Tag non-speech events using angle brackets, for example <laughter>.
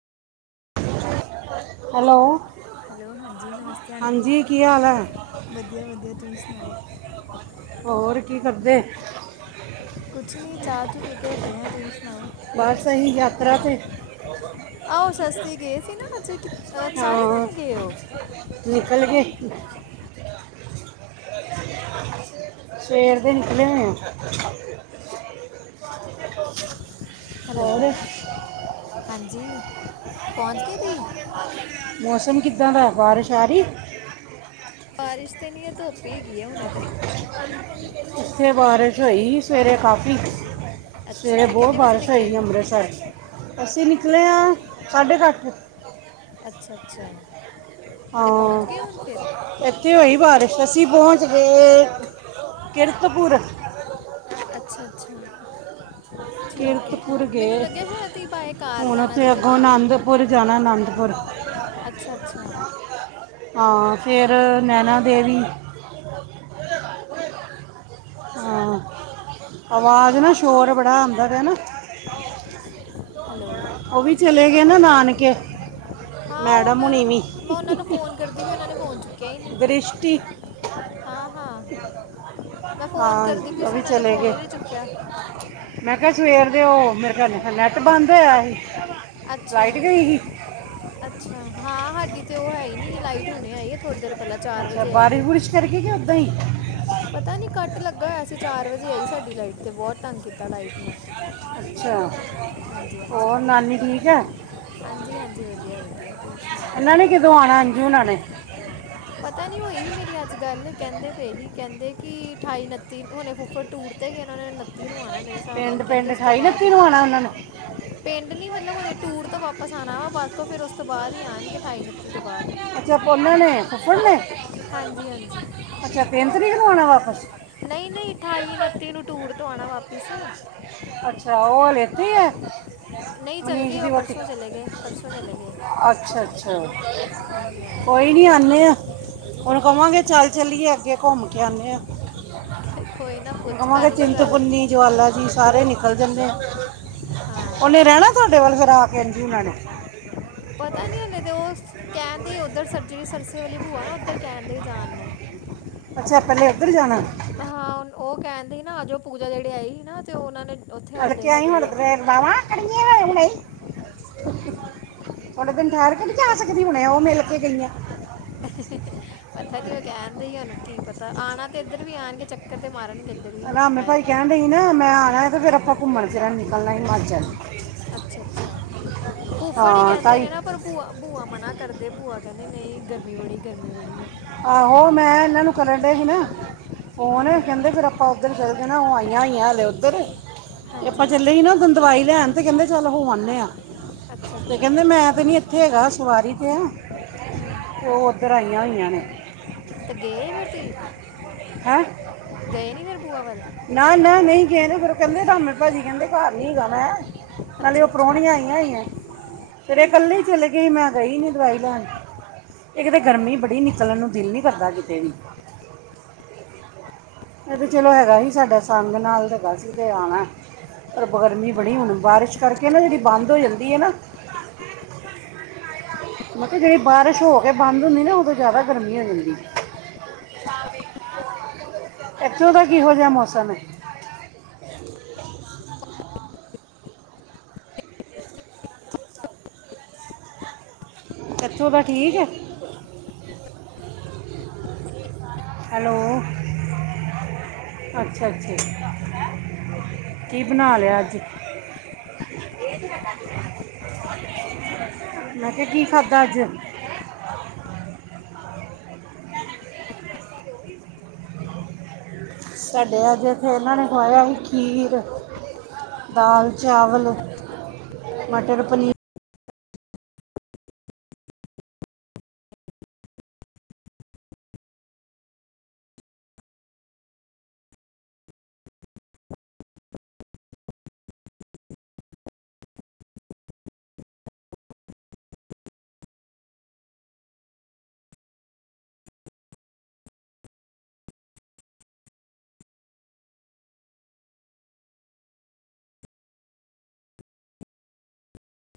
Hello <inaudible> hello ਹਾਂਜੀ ਨਮਸਤੇ aunty, ਹਾਂਜੀ ਕੀ ਹਾਲ ਹੈ ਵਧੀਆ ਵਧੀਆ ਤੁਹੀ ਸੁਣਾਓ। ਹੋਰ ਕੀ ਕਰਦੇ। ਕੁਛ ਨੀ ਚਾਹ ਚੂ ਪੀ ਕੇ ਹਟੇ ਆ, ਤੁਹੀ ਸੁਣਾਓ। ਬੱਸ ਆਹਿ ਯਾਤਰਾ 'ਤੇ। ਆਹੋ ਸਸਤੀ ਗਏ ਸੀ ਨਾ ਅੱਜਹ, ਸਾਰੇ ਹਾਂ, ਜਾਣੇ ਗੇ ਹੋ ਨਿਕਲ ਗਏ ਹੀ ਸਵੇਰ ਦੇ ਨਿਕਲੇ ਹੋਏ ਆ ਹੋਰ ਹੈਲੋ ਹਾਂਜੀ ਪਹੁੰਚ ਗੇ ਤੁਹੀ ਮੌਸਮ ਕਿੱਦਾਂ ਦਾ ਬਾਰਿਸ਼ ਆਰੀ ਬਾਰਿਸ਼ ਤੇ ਨੀ ਹੈ ਧੁੱਪ ਹੀ ਹੈਗੀ ਹੈ ਹੁਣੇ ਤੇ ਇੱਥੇ ਬਾਰਿਸ਼ ਹੋਈ ਈ ਸਵੇਰੇ ਕਾਫੀ ਅੱਛਾ ਸਵੇਰੇ ਅੱਛਾ ਬਹੁ ਕਿੰਨੇ ਵਜੇ ਬਾਰਿਸ਼ ਨਿਕਲੇ ਹੋਈ ਸੀ ਅੰਮ੍ਰਿਤਸਰ ਅਸੀਂ ਨਿਕਲੇ ਆਂ ਸਾਢੇ ਕ ਅੱਠ ਅੱਛਾ, ਅੱਛਾ ਤੇ ਪਹੁੰਚ ਹਾਂ ਗਏ ਹੁਣ ਫਿਰ ਇੱਥੇ ਹੋਈ ਬਾਰਿਸ਼ ਅਸੀਂ ਪਹੁੰਚ ਗਏ ਕੀਰਤਪੁਰ। ਅੱਛਾ ਅੱਛਾ। ਠੀਕ ਹੈ ਠੀਕ ਕਿਰਤਪੁਰ ਹੈ ਮੈਨੂੰ ਗਏ ਲੱਗਿਆ ਸ਼ਾਇਦ ਤੁਸੀਂ ਬਾਏ ਕਾਰ ਹੁਣ ਜਾਣਾ ਉੱਥੇ ਜਿਵੇਂ ਅੱਗੋਂ ਤੁਸੀਂ। ਆਨੰਦਪੁਰ ਜਾਣਾ ਆਨੰਦਪੁਰ ਅੱਛਾ ਅੱਛਾ। ਹਾਂ ਫਿਰ ਨੈਣਾ ਦੇਵੀ। ਹਾਂ ਆਵਾਜ਼ ਨਾ ਸ਼ੋਰ ਬੜਾ ਆਉਂਦਾ ਪਿਆ। ਹੈਲੋ ਉਹ ਵੀ ਚਲੇ ਗਏ ਨਾ ਨਾਨਕੇ। ਹਾਂ ਉਹ ਮੈਡਮ ਮੈਂ ਹੁਣੀ ਵੀ ਉਹਨਾਂ ਨੂੰ ਫੋਨ ਕਰਦੀ ਪਈ ਸੀ ਉਹਨਾਂ ਨੇ ਫੋਨ ਚੁੱਕਿਆ ਹੀ ਨਹੀਂ। ਦ੍ਰਿਸ਼ਟੀ ਹਾਂ ਹਾਂ ਮੈਂ ਫੋਨ ਹਾਂ ਕਰਦੀ ਪਈ ਉਹ ਸੀ ਵੀ ਉਹਨਾਂ ਨੇ ਚਲੇ ਫੋਨ ਗਏ ਹੀ ਨਹੀਂ ਚੁੱਕਿਆ। ਮੈਂ ਕਿਹਾ ਸਵੇਰ ਦੇ ਉਹ ਮੇਰੇ ਖਿਆਲ ਨੈੱਟ ਬੰਦ ਹੋਇਆ ਸੀ। ਅੱਛਾ ਲਾਈਟ ਗਈ ਸੀ ਅੱਛਾ ਹਾਂ ਸਾਡੀ ਤੇ ਉਹ ਹੈ ਹੀ ਨੀ ਲਾਈਟ ਹੁਣੇ ਆਈ। ਉਧਰ ਪਹਿਲਾਂ ਚਾਰ ਅੱਛਾ ਵਜੇ ਆਈ ਬਾਰਿਸ਼ ਹ। ਬੁਰਿਸ਼ ਕਰਕੇ ਕਿ ਉਦਾਂ ਹੀ ਪਤਾ ਨੀ ਕੱਟ ਲੱਗਾ ਹੋਇਆ ਸੀਂ ਚਾਰ ਵਜੇ ਆਈ ਸਾਡੀ ਲਾਈਟ ਤੇ ਬਹੁਤ ਤੰਗ ਕੀਤਾ ਹੋਇਆ ਸੀ ਲਾਈਟ ਨੇ। ਅੱਛਾ। ਹਾਂਜੀ ਹਾਂਜੀ ਹੋਰ ਨਾਨੀ ਠੀਕ ਹੈ ਹਾਂਜੀ ਹਾਂਜੀ ਵਧੀਆ ਵਧੀਆ ਤੁਸੀਂ ਸੁਣਾਓ। ਇਹਨਾਂ ਨੇ ਕਦੋਂ ਆਉਣਾ ਅੰਜੂ ਉਹਨਾਂ ਨੇ। ਪਤਾ ਨੀ ਹੋਈ ਹੀ ਮੇਰੀ ਅੱਜ ਗੱਲ ਕਹਿੰਦੇ ਪਏ ਹੀ ਕਹਿੰਦੇ ਕਿ ਅਠਾਈ ਓਨਤੀ ਹੁਣੇ ਫੁੱਫੜ ਟੂਰ ਤੇ। ਤੇ ਗਏ ਓਹਨਾ ਨੇ ਉੱਨਤੀ ਨੂੰ ਆਉਣਾ ਮੇਰੇ ਹਿਸਾਬ ਨਾਲ ਪਿੰਡ ਕਹਿੰਦੇ ਪਿੰਡ ਉਸ ਤੋਂ ਬਾਅਦ ਹੀ। ਨੂੰ ਆਣਾ ਉਹਨਾਂ ਨੇ ਪਿੰਡ ਨੀ ਮਤਲਬ ਹੁਣੇ ਟੂਰ ਤੋਂ ਵਾਪਿਸ ਆਉਣਾ ਵਾ ਬਾਕ ਫਿਰ ਉਸ ਤੋਂ ਬਾਅਦ ਹੀ ਆਣਗੇ ਅਠਾਈ ਉਨੱਤੀ ਤੋਂ ਬਾਅਦ ਹੀ। ਅੱਛਾ ਓਹਨਾ ਨੇ ਫੁੱਫੜ ਨੇ। ਹਾਂਜੀ ਹਾਂਜੀ। ਅੱਛਾ ਤਿੰਨ ਤਰੀਕ ਨੂੰ ਆਉਣਾ ਵਾਪਿਸ। ਨਹੀਂ ਨਹੀਂ ਠਾਈ ਨੱਤੀ ਨੂੰ ਟੂਰ ਤੋਂ ਆਉਣਾ ਵਾਪਿਸ। ਅੱਛਾ ਉਹ ਹਾਲੇ ਏਤੀ ਹੈ। <inaudible> ਮਨੀਸ਼ ਗਏ ਦੀ ਉਹ ਵਹੁਟੀ ਪਰਸੋਂ ਚਲੇ ਗਏ ਪਰਸੋਂ ਚਲੇ ਗਏ ਅੱਛਾ ਅੱਛਾ ਹਾਂਜੀ ਕੋਈ ਨੀ। ਹਾਂਜੀ ਨਹੀਂ ਆਉਂਦੇ ੳਹਨੂੰ ਕਵਾਂਗੇ ਚੱਲ ਚੱਲੀਏ ਅੱਗੇ ਘੁੰਮ ਕੇ ਆਉਂਦੇ ਆਂ। ਕੋਈ ਨਾ ਪੁੱਛ ਕਰ ਲਿਓ ਗੱਲ। ਚਿੰਤਪੁਰਨੀ ਜਵਾਲਾ ਜੀ ਸਾਰੇ ਨਿਕਲ ਜਾਂਦੇ ਹਾਂ ਉਹਨੇ ਰਹਿਣਾ। ਤੁਹਾਡੇ ਵੱਲ ਫੇਰ ਆ ਕੇ ਅੰਜੂ ਉਨਾਂ ਨੇ। ਪਤਾ ਨੀ ਹਲੇ ਤੇ ਉਹ ਕਹਿਣ ਦੇ ਉੱਧਰ ਜਿਹੜੀ ਸਰਸੇ ਵਾਲੀ ਭੂਆ ਨਾ ਉੱਧਰ ਕਹਿਣ ਦੇ ਜਾਣ ਨੂੰ। ਅੱਛਾ ਪਹਿਲੇ ਉੱਧਰ ਜਾਣਾ। ਹਾਂ ਉਹ ਕਹਿਣ ਦੀ ਸੀ ਨਾ ਅੱਜ ਉਹ ਪੂਜਾ ਜਿਹੜੇ ਆਈ ਸੀ ਨਾ ਤੇ ਉਹਨਾਂ ਨੇ। ਉੱਥੇ ਹਲੇ ਹੈਗੇ ਆ ਅਕਈੜਦਾ ਵਾਂ ਕਿੜਨ ਥੋੜੇ ਦਿਨ ਠਹਿਰ ਕੇ ਨਹੀਂ ਜਾ ਸਕਦੀ ਹੁਣੇ ਓ ਮਿਲ ਕੇ ਗਈ ਹ। <inaudible> ਪਤਾ ਨੀ ਉਹ ਕਹਿਣ ਦੇਈ ਉਹਨੂੰ ਕੀ ਪਤਾ ਆਉਣਾ ਤੇ ਇੱਧਰ ਵੀ ਆਉਣਗੇ ਚੱਕਰ ਤੇ ਮਾਰਨਗੇ ਇੱਧਰ ਵੀ ਆਏ ਤੇ। ਨਹੀਂ ਨਾ ਮੈਂ ਆਉਣਾ ਤੇ ਫੇਰ ਆਪਾਂ ਘੁੰਮਣ ਫਿਰ ਨਿਕਲਣਾ ਹਿਮਾਚਲ। ਅੱਛਾ ਅੱਛਾ ਫੁਫੜ ਹੀ ਹਾਂ ਕਹਿੰਦੇ ਨੇ ਤਾਈ ਨਾ ਪਰ ਭੂਆ। ਭੂਆ ਮਨਾ ਕਰਦੇ ਭੂਆ ਕਹਿੰਦੇ ਨਈ ਗਰਮੀ ਬੜੀ ਗਰਮੀ ਬੜੀ ਹੈ। ਆਹੋ ਮੈਂ ਇਹਨਾਂ ਨੂੰ ਕਰਨਡੇ ਹੀ ਨਾ। ਫੋਨ ਹੈ ਹੂੰ ਹੂੰ ਕਹਿੰਦੇ ਫਿਰ ਆਪਾਂ ਉੱਧਰ ਚਲੇ ਜਾਣਾ ੳਹ ਆਈਆਂ ਹੋਈਆਂ ਹਲੇ ਉੱਧਰ। ਆਪਾਂ ਹਾਂਜੀ ਚੱਲੇ ਹੀ ਨਾ ਦਵਾਈ ਲੈਣ ਤੇ ਕਹਿੰਦੇ ਚੱਲ ਹੋ ਆਨੇ ਆ। ਅੱਛਾ ਤੇ ਅੱਛਾ ਕਹਿੰਦੇ ਮੈਂ ਤੇ ਨੀ ਇੱਥੇ ਹੈਗਾ ਸਵਾਰੀ ਤੇ ਆ। ਹਾਂ। ਤੇ ਉਹ ਉੱਧਰ ਆਈਆਂ ਹੋਈਆਂ ਨੇ। ਤੇ ਗਏ ਫੇਰ ਤੁਸੀਂ ਹੈ ਗਏ ਨੀ ਫੇਰ ਬੂਆ ਵੱਲ। ਨਾ ਨਾ ਨਹੀਂ ਗਏ ੳਹ ਫਿਰ ਕਹਿੰਦੇ ਰਾਮੇ ਭਾਜੀ ਕਹਿੰਦੇ ਘਰ ਨਹੀਂ ਹੈਗਾ ਮੈਂ। ਨਾਲੇ ਅੱਛਾ ਉਹ ਅੱਛਾ ਪ੍ਰਾਹਣੀਆਂ ਆਈਆਂ ਹੋਈਆਂ। ਫਿਰ ਇਹ ਕੱਲੇ ਚਲੇ ਗਈ ਮੈਂ ਗਈ ਨੀ ਦਵਾਈ ਲੈਣ ਇੱਕ ਤਾਂ ਗਰਮੀ ਬੜੀ ਨਿਕੀ। ਚੱਲਣ ਨੂੰ ਦਿਲ ਨਹੀਂ ਕਰਦਾ ਕਿਤੇ ਵੀ। ਇਹ ਤੇ ਚਲੋ ਹੈਗਾ ਸੀ ਸਾਡਾ ਸੰਗ ਨਾਲ ਤੇ ਬਸੀ ਤੇ ਆਣਾ। ਪਰ ਗਰਮੀ ਬੜੀ ਹੁਣ ਬਾਰਿਸ਼ ਕਰਕੇ ਨਾ ਜਿਹੜੀ ਬੰਦ ਹੋ ਜਾਂਦੀ ਐ ਨਾ। ਮਤਲਬ ਜਿਹੜੀ ਬਾਰਿਸ਼ ਹੋ ਕੇ ਬੰਦ ਹੁੰਦੀ ਨਾ ਉਹਦੇ ਜ਼ਿਆਦਾ ਗਰਮੀ ਹੋ ਜਾਂਦੀ ਏ। ਇੱਥੋਂ ਦਾ ਕਿਹੋ ਜਿਹਾ ਮੌਸਮ ਐ? ਇੱਥੋਂ ਦਾ ਠੀਕ ਆ? ਹੈਲੋ, ਅੱਛਾ ਅੱਛਾ ਕੀ ਬਣਾ ਲਿਆ ਅੱਜ? ਤੇ ਕੀ ਖਾਧਾ ਅੱਜ? ਸਾਡੇ ਅੱਜ ਇਹਨਾਂ ਨੇ ਖਵਾਇਆ ਸੀ ਖੀਰ। ਦਾਲ, ਚਾਵਲ, ਮਟਰ-ਪਨੀਰ।